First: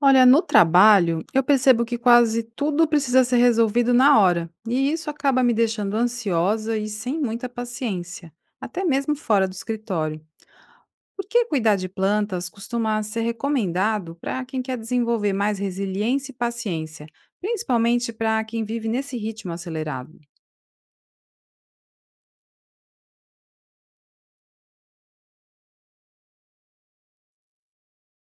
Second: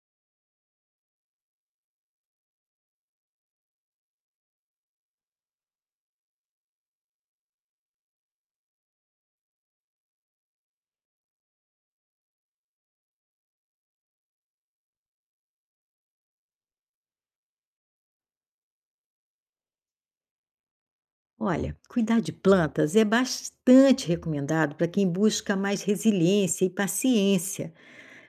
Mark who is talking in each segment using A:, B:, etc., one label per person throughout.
A: Olha, no trabalho, eu percebo que quase tudo precisa ser resolvido na hora, e isso acaba me deixando ansiosa e sem muita paciência, até mesmo fora do escritório. Por que cuidar de plantas costuma ser recomendado para quem quer desenvolver mais resiliência e paciência, principalmente para quem vive nesse ritmo acelerado?
B: Olha, cuidar de plantas é bastante recomendado para quem busca mais resiliência e paciência,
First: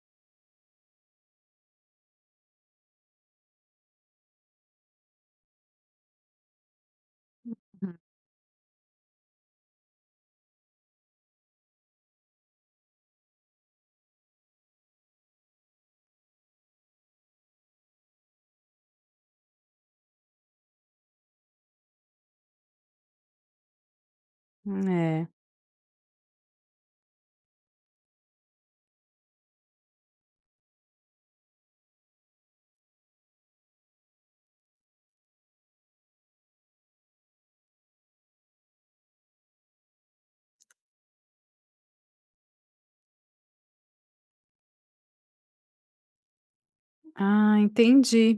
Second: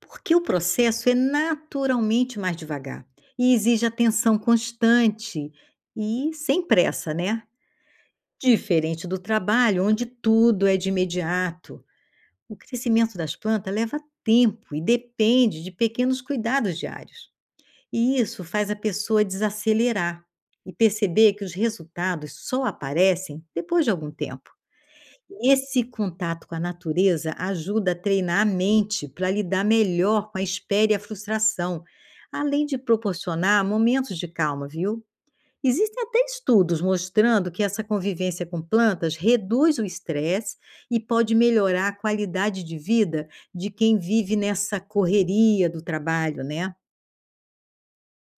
B: porque o processo é naturalmente mais devagar e exige atenção constante e sem pressa, né? Diferente do trabalho, onde tudo é de imediato. O crescimento das plantas leva tempo e depende de pequenos cuidados diários. E isso faz a pessoa desacelerar e perceber que os resultados só aparecem depois de algum tempo.
A: Uhum. É.
B: Esse contato com a natureza ajuda a treinar a mente para lidar melhor com a espera e a frustração, além de proporcionar momentos de calma, viu? Existem até estudos mostrando que essa convivência com plantas reduz o estresse e pode melhorar a qualidade de vida de quem vive nessa correria do trabalho, né?
A: Ah, entendi.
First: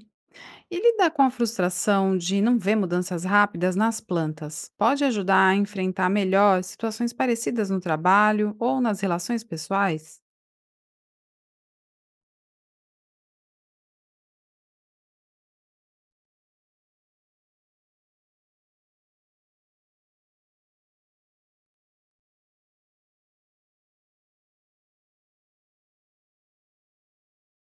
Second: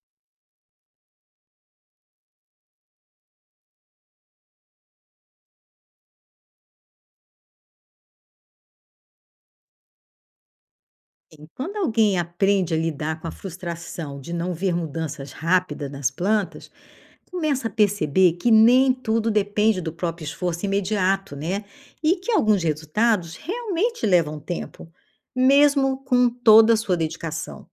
A: E lidar com a frustração de não ver mudanças rápidas nas plantas pode ajudar a enfrentar melhor situações parecidas no trabalho ou nas relações pessoais?
B: E quando alguém aprende a lidar com a frustração de não ver mudanças rápidas nas plantas, começa a perceber que nem tudo depende do próprio esforço imediato, né? E que alguns resultados realmente levam tempo, mesmo com toda a sua dedicação.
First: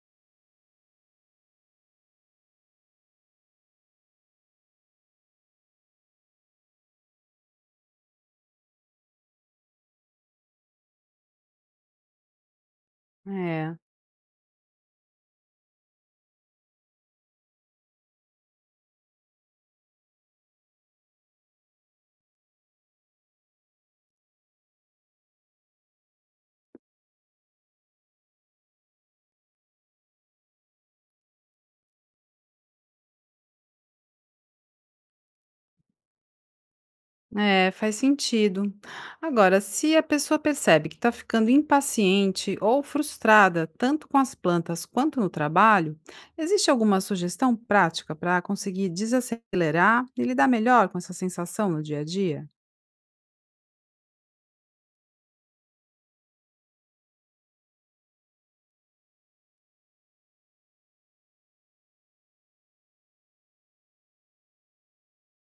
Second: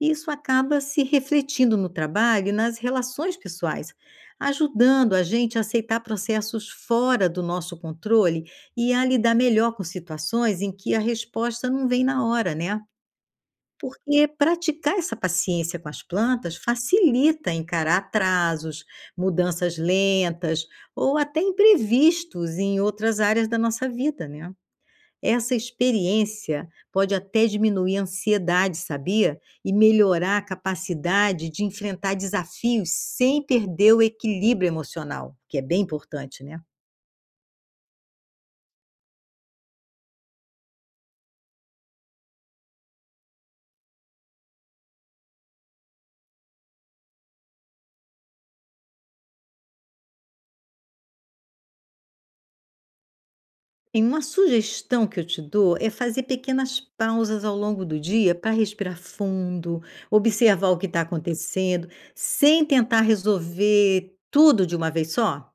B: Isso acaba se refletindo no trabalho e nas relações pessoais, ajudando a gente a aceitar processos fora do nosso controle e a lidar melhor com situações em que a resposta não vem na hora, né?
A: É,
B: Porque praticar essa paciência com as plantas facilita encarar atrasos, mudanças lentas ou até imprevistos em outras áreas da nossa vida, né? Essa experiência pode até diminuir a ansiedade, sabia? E melhorar a capacidade de enfrentar desafios sem perder o equilíbrio emocional, que é bem importante, né?
A: faz sentido. Agora, se a pessoa percebe que está ficando impaciente ou frustrada tanto com as plantas quanto no trabalho, existe alguma sugestão prática para conseguir desacelerar e lidar melhor com essa sensação no dia a dia?
B: Bem, uma sugestão que eu te dou é fazer pequenas pausas ao longo do dia para respirar fundo, observar o que está acontecendo, sem tentar resolver tudo de uma vez só.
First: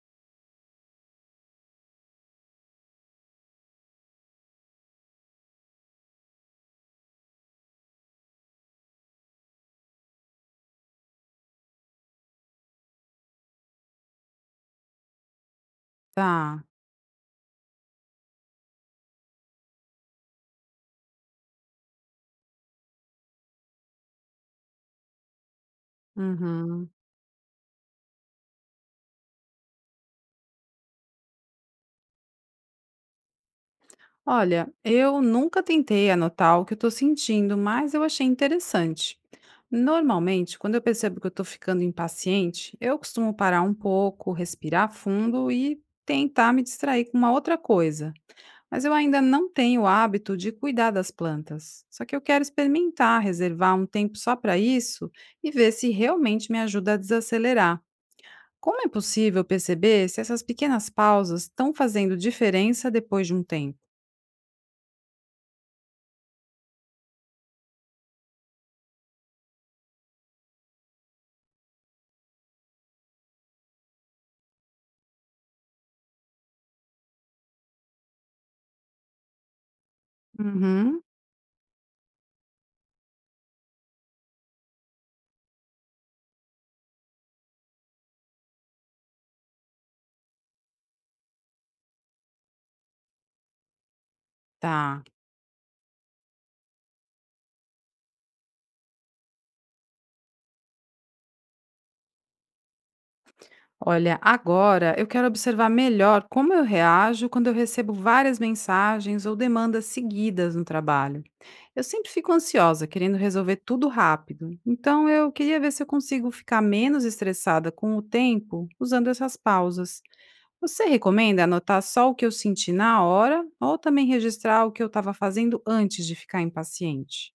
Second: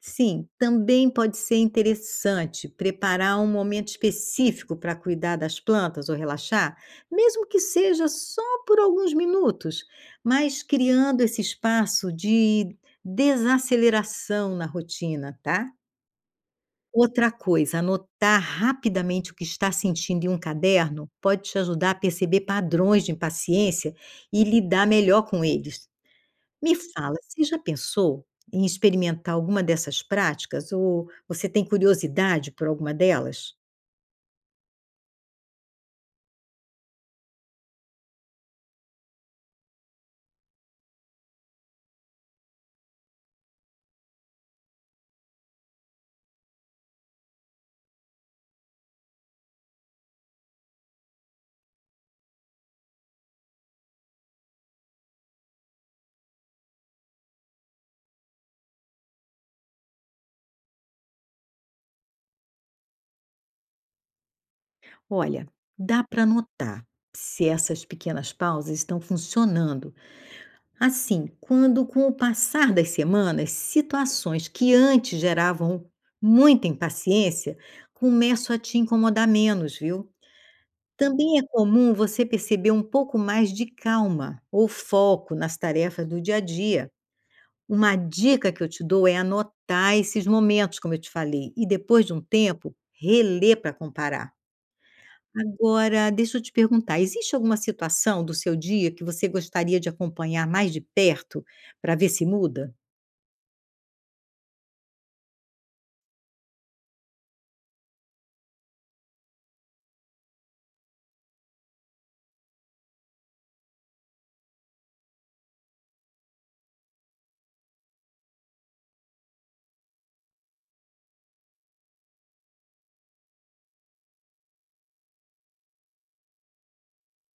B: Sim, também pode ser interessante preparar um momento específico para cuidar das plantas ou relaxar, mesmo que seja só por alguns minutos, mas criando esse espaço de desaceleração na rotina, tá?
A: Tá.
B: Outra coisa, anotar rapidamente o que está sentindo em um caderno pode te ajudar a perceber padrões de impaciência e lidar melhor com eles. Me
A: Uhum.
B: fala, você já pensou em experimentar alguma dessas práticas ou você tem curiosidade por alguma delas?
A: Olha, eu nunca tentei anotar o que eu tô sentindo, mas eu achei interessante. Normalmente, quando eu percebo que eu tô ficando impaciente, eu costumo parar um pouco, respirar fundo e tentar me distrair com uma outra coisa. Mas eu ainda não tenho o hábito de cuidar das plantas. Só que eu quero experimentar, reservar um tempo só para isso e ver se realmente me ajuda a desacelerar. Como é possível perceber se essas pequenas pausas estão fazendo diferença depois de um tempo?
B: Olha, dá para notar se essas pequenas pausas estão funcionando. Assim, quando com o passar das semanas, situações que antes geravam muita impaciência começam a te incomodar menos, viu?
A: Uhum.
B: Também é comum você perceber um pouco mais de calma ou foco nas tarefas do dia a dia. Uma dica que eu te dou é anotar esses momentos, como eu te falei, e depois de um tempo, reler para comparar.
A: Tá.
B: Agora, deixa eu te perguntar, existe alguma situação do seu dia que você gostaria de acompanhar mais de perto para ver se muda?
A: Olha, agora eu quero observar melhor como eu reajo quando eu recebo várias mensagens ou demandas seguidas no trabalho. Eu sempre fico ansiosa, querendo resolver tudo rápido. Então eu queria ver se eu consigo ficar menos estressada com o tempo usando essas pausas. Você recomenda anotar só o que eu senti na hora ou também registrar o que eu estava fazendo antes de ficar impaciente?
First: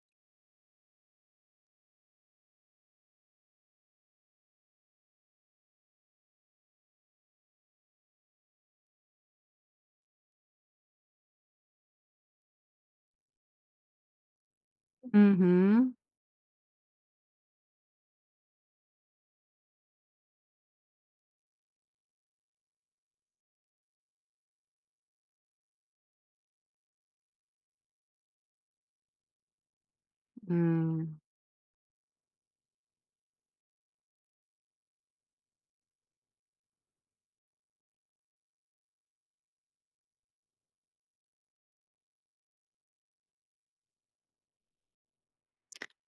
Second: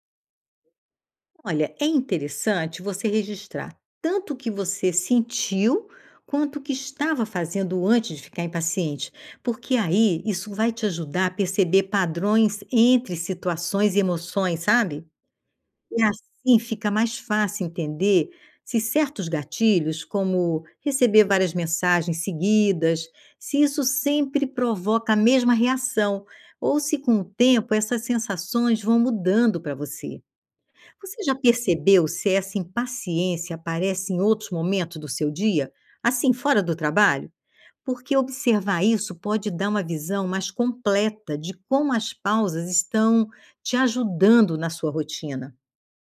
B: Olha, é interessante você registrar tanto o que você sentiu quanto o que estava fazendo antes de ficar impaciente, porque aí isso vai te ajudar a perceber padrões entre situações e emoções, sabe?
A: Uhum.
B: E assim fica mais fácil entender se certos gatilhos, como receber várias mensagens seguidas, se isso sempre provoca a mesma reação ou se com o tempo essas sensações vão mudando para você.
A: Hum.
B: Você já percebeu se essa impaciência aparece em outros momentos do seu dia, assim fora do trabalho? Porque observar isso pode dar uma visão mais completa de como as pausas estão te ajudando na sua rotina.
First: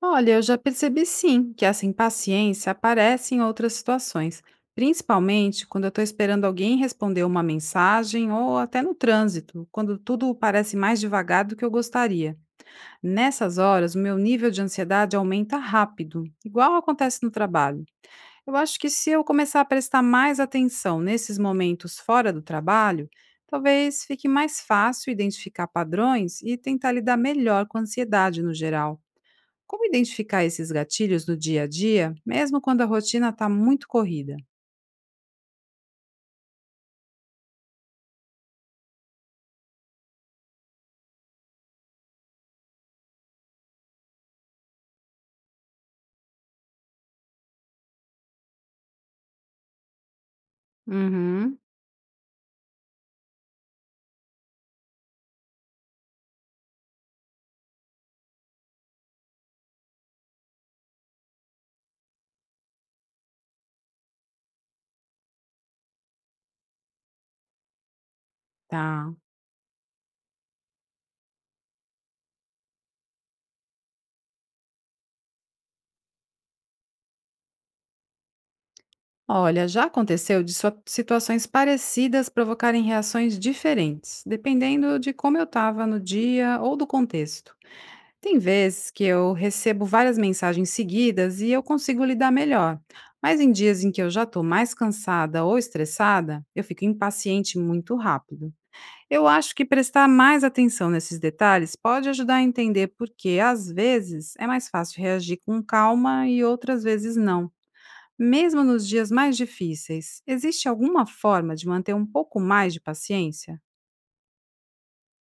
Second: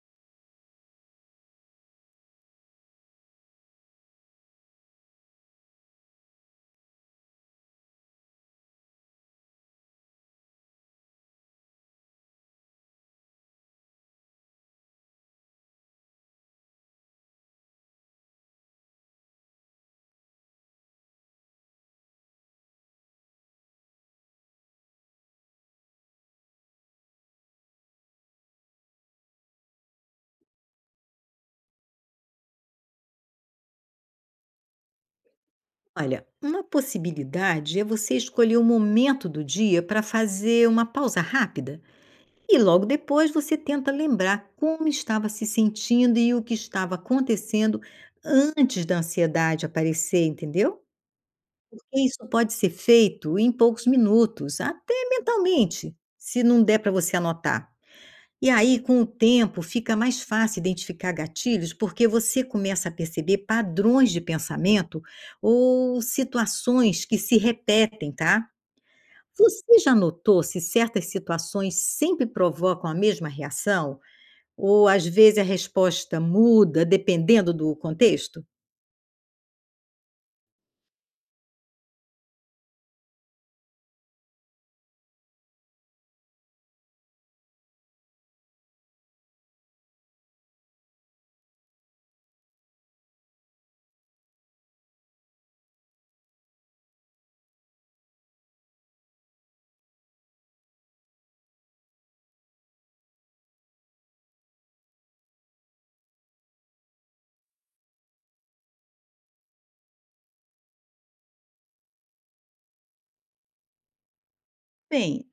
A: Olha, eu já percebi sim que essa impaciência aparece em outras situações, principalmente quando eu estou esperando alguém responder uma mensagem ou até no trânsito, quando tudo parece mais devagar do que eu gostaria. Nessas horas, o meu nível de ansiedade aumenta rápido, igual acontece no trabalho. Eu acho que se eu começar a prestar mais atenção nesses momentos fora do trabalho, talvez fique mais fácil identificar padrões e tentar lidar melhor com a ansiedade no geral. Como identificar esses gatilhos no dia a dia, mesmo quando a rotina está muito corrida?
B: Olha, uma possibilidade é você escolher o momento do dia para fazer uma pausa rápida e logo depois você tenta lembrar como estava se sentindo e o que estava acontecendo antes da ansiedade aparecer, entendeu?
A: Uhum.
B: Porque isso pode ser feito em poucos minutos, até mentalmente, se não der para você anotar. E aí, com o tempo, fica mais fácil identificar gatilhos, porque você começa a perceber padrões de pensamento ou situações que se repetem, tá?
A: Tá.
B: Você já notou se certas situações sempre provocam a mesma reação? Ou às vezes a resposta muda dependendo do contexto?
A: Olha, já aconteceu de situações parecidas provocarem reações diferentes, dependendo de como eu estava no dia ou do contexto. Tem vezes que eu recebo várias mensagens seguidas e eu consigo lidar melhor, mas em dias em que eu já estou mais cansada ou estressada, eu fico impaciente muito rápido. Eu acho que prestar mais atenção nesses detalhes pode ajudar a entender porque, às vezes, é mais fácil reagir com calma e outras vezes não. Mesmo nos dias mais difíceis, existe alguma forma de manter um pouco mais de paciência?
B: Bem,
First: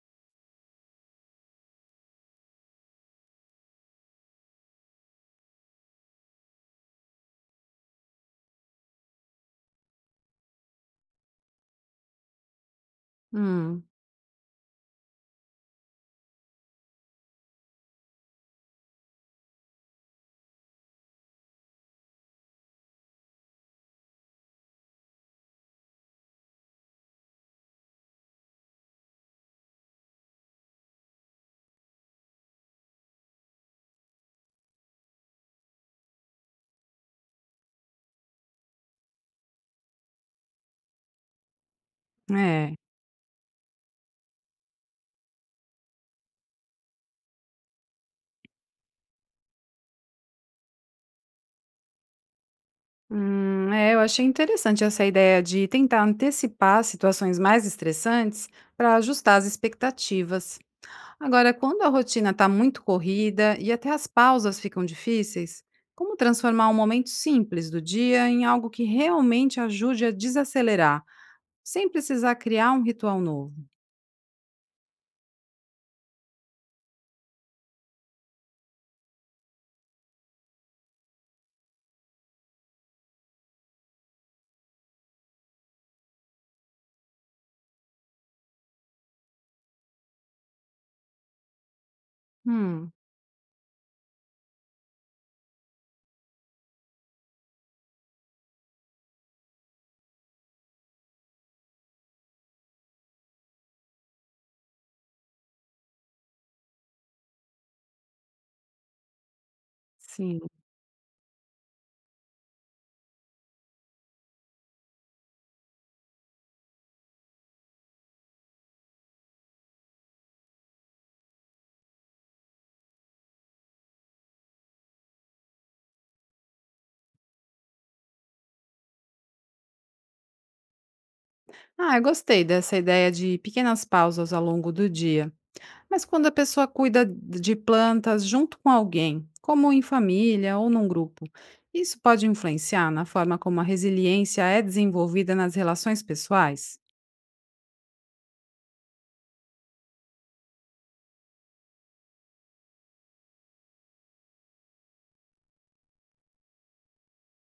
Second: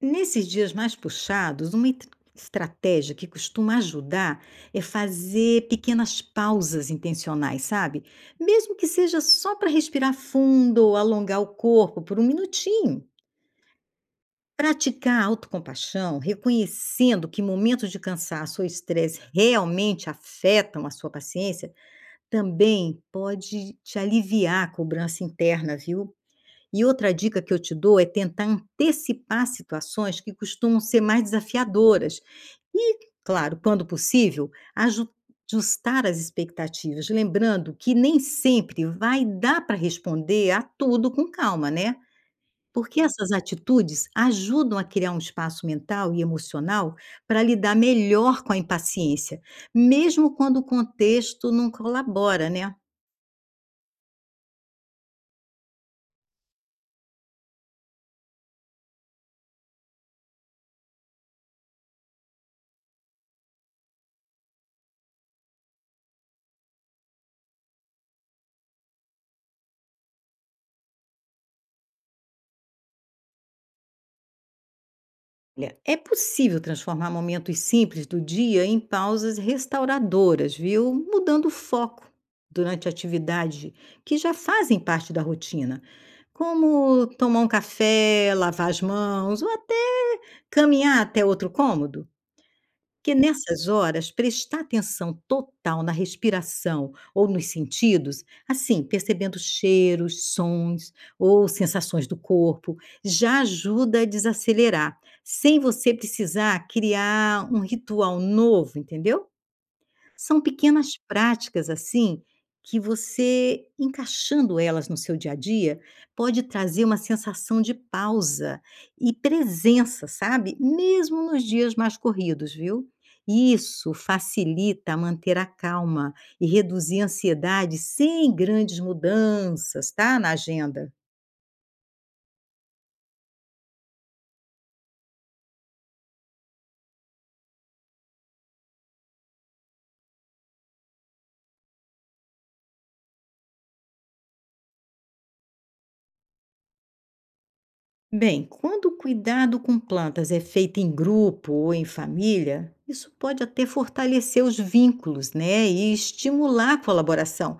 B: nesses dias mais puxados, uma estratégia que costuma ajudar é fazer pequenas pausas intencionais, sabe? Mesmo que seja só para respirar fundo ou alongar o corpo por um minutinho.
A: Hum,
B: Praticar a autocompaixão, reconhecendo que momentos de cansaço ou estresse realmente afetam a sua paciência, também pode te aliviar a cobrança interna, viu? E outra dica que eu te dou é tentar antecipar situações que costumam ser mais desafiadoras e, claro, quando possível, ajustar as expectativas, lembrando que nem sempre vai dar para responder a tudo com calma, né?
A: é.
B: Porque essas atitudes ajudam a criar um espaço mental e emocional para lidar melhor com a impaciência, mesmo quando o contexto não colabora, né?
A: É, eu achei interessante essa ideia de tentar antecipar situações mais estressantes para ajustar as expectativas. Agora, quando a rotina está muito corrida e até as pausas ficam difíceis, como transformar um momento simples do dia em algo que realmente ajude a desacelerar, sem precisar criar um ritual novo?
B: Olha, é possível transformar momentos simples do dia em pausas restauradoras, viu? Mudando o foco durante atividades que já fazem parte da rotina, como tomar um café, lavar as mãos ou até caminhar até outro cômodo.
A: Hum,
B: Porque nessas horas, prestar atenção total na respiração ou nos sentidos, assim, percebendo cheiros, sons ou sensações do corpo, já ajuda a desacelerar, sem você precisar criar um ritual novo, entendeu?
A: sim.
B: São pequenas práticas, assim, que você encaixando elas no seu dia a dia, pode trazer uma sensação de pausa e presença, sabe? Mesmo nos dias mais corridos, viu? Isso facilita manter a calma e reduzir a ansiedade sem grandes mudanças, tá? Na agenda.
A: Ah, eu gostei dessa ideia de pequenas pausas ao longo do dia. Mas quando a pessoa cuida de plantas junto com alguém, como em família ou num grupo, isso pode influenciar na forma como a resiliência é desenvolvida nas relações pessoais?
B: Bem, quando o cuidado com plantas é feito em grupo ou em família, isso pode até fortalecer os vínculos, né? E estimular a colaboração,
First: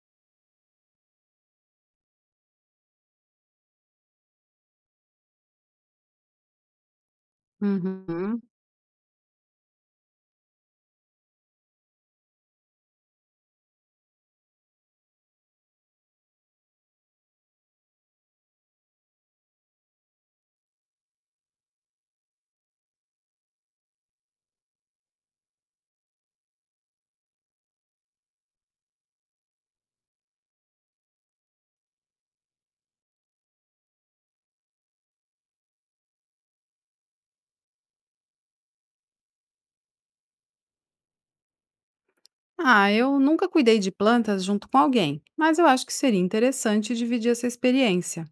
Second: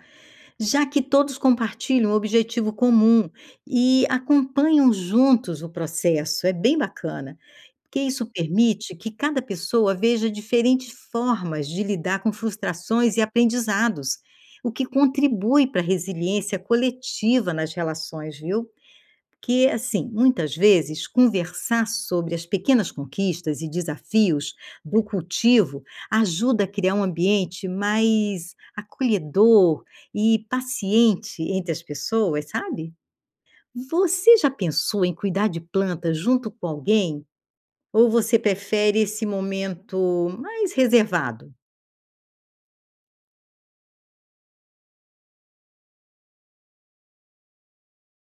B: já que todos compartilham um objetivo comum e acompanham juntos o processo. É bem bacana, porque isso
A: Uhum.
B: permite que cada pessoa veja diferentes formas de lidar com frustrações e aprendizados, o que contribui para a resiliência coletiva nas relações, viu? Que, assim, muitas vezes conversar sobre as pequenas conquistas e desafios do cultivo ajuda a criar um ambiente mais acolhedor e paciente entre as pessoas, sabe? Você já pensou em cuidar de plantas junto com alguém? Ou você prefere esse momento mais reservado?
A: Ah, eu nunca cuidei de plantas junto com alguém, mas eu acho que seria interessante dividir essa experiência.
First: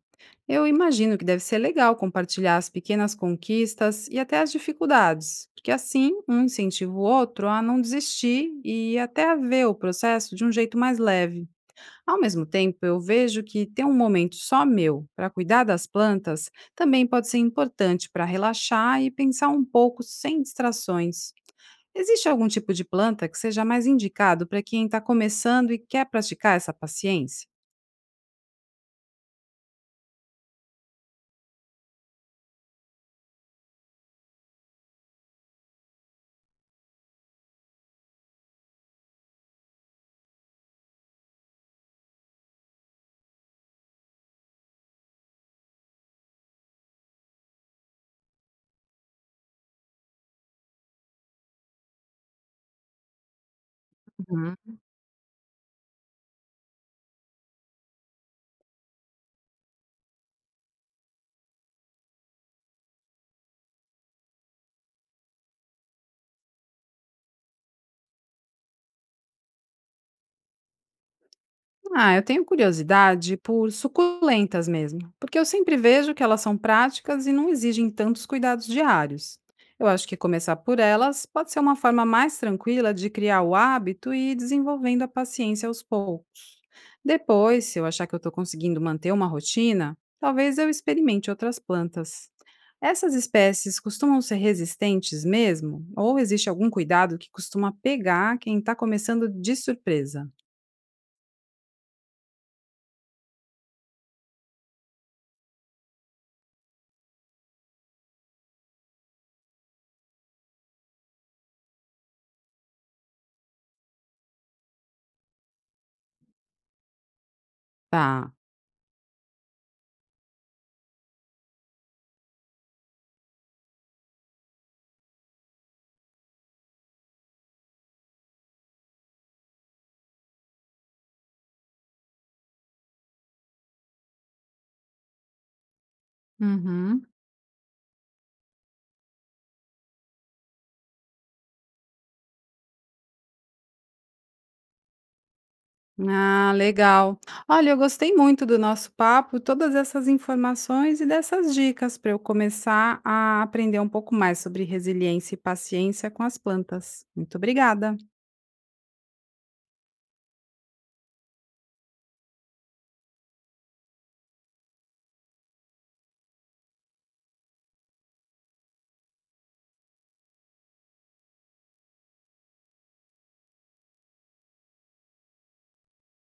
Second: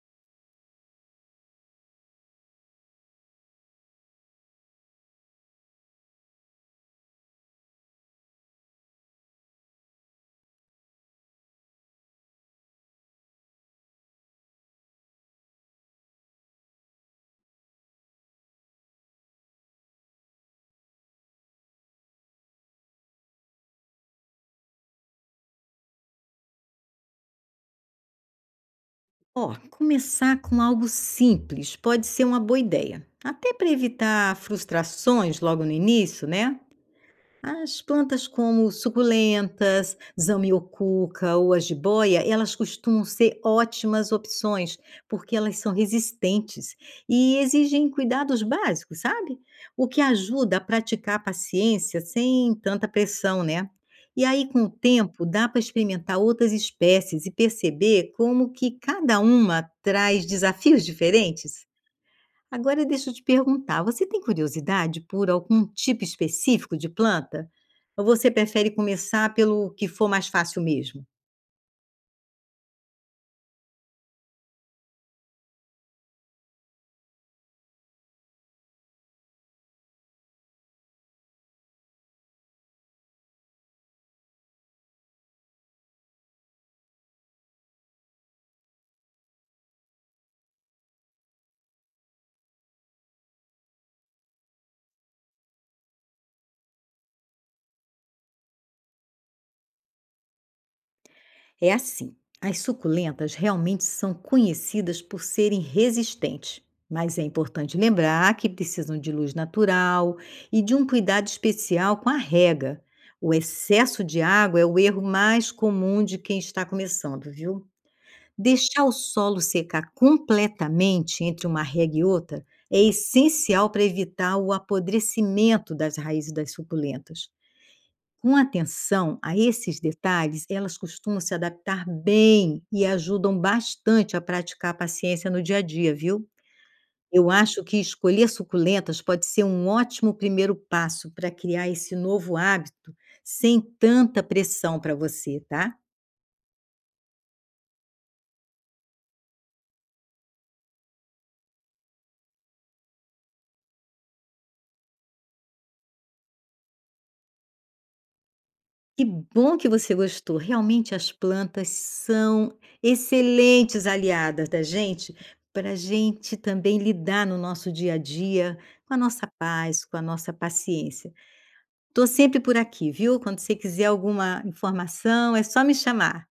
A: Eu imagino que deve ser legal compartilhar as pequenas conquistas e até as dificuldades, porque assim um incentiva o outro a não desistir e até a ver o processo de um jeito mais leve. Ao mesmo tempo, eu vejo que ter um momento só meu para cuidar das plantas também pode ser importante para relaxar e pensar um pouco sem distrações. Existe algum tipo de planta que seja mais indicado para quem está começando e quer praticar essa paciência?
B: Ó, começar com algo simples pode ser uma boa ideia, até para evitar frustrações logo no início, né? As plantas como suculentas, zamioculca ou a jiboia, elas costumam ser ótimas opções, porque elas são resistentes e exigem cuidados básicos, sabe? O que ajuda a praticar a paciência sem tanta pressão, né? E aí,
A: Uhum.
B: com o tempo, dá para experimentar outras espécies e perceber como que cada uma traz desafios diferentes. Agora deixa eu te perguntar, você tem curiosidade por algum tipo específico de planta? Ou você prefere começar pelo que for mais fácil mesmo?
A: Ah, eu tenho curiosidade por suculentas mesmo, porque eu sempre vejo que elas são práticas e não exigem tantos cuidados diários. Eu acho que começar por elas pode ser uma forma mais tranquila de criar o hábito e ir desenvolvendo a paciência aos poucos. Depois, se eu achar que eu estou conseguindo manter uma rotina, talvez eu experimente outras plantas. Essas espécies costumam ser resistentes mesmo? Ou existe algum cuidado que costuma pegar quem está começando de surpresa?
B: É assim, as suculentas realmente são conhecidas por serem resistentes, mas é importante lembrar que precisam de luz natural e de um cuidado especial com a rega. O excesso de água é o erro mais comum de quem está começando, viu?
A: Tá.
B: Deixar o solo secar completamente entre uma rega e outra é essencial para evitar o apodrecimento das raízes das suculentas. Com atenção a esses detalhes, elas costumam se adaptar bem e ajudam bastante a praticar a paciência no dia a dia, viu?
A: Uhum.
B: Eu acho que escolher suculentas pode ser um ótimo primeiro passo para criar esse novo hábito sem tanta pressão para você, tá?
A: Ah, legal. Olha, eu gostei muito do nosso papo, todas essas informações e dessas dicas para eu começar a aprender um pouco mais sobre resiliência e paciência com as plantas. Muito obrigada.
B: Que bom que você gostou. Realmente as plantas são excelentes aliadas da gente, pra gente também lidar no nosso dia a dia com a nossa paz, com a nossa paciência. Estou sempre por aqui, viu? Quando você quiser alguma informação, é só me chamar.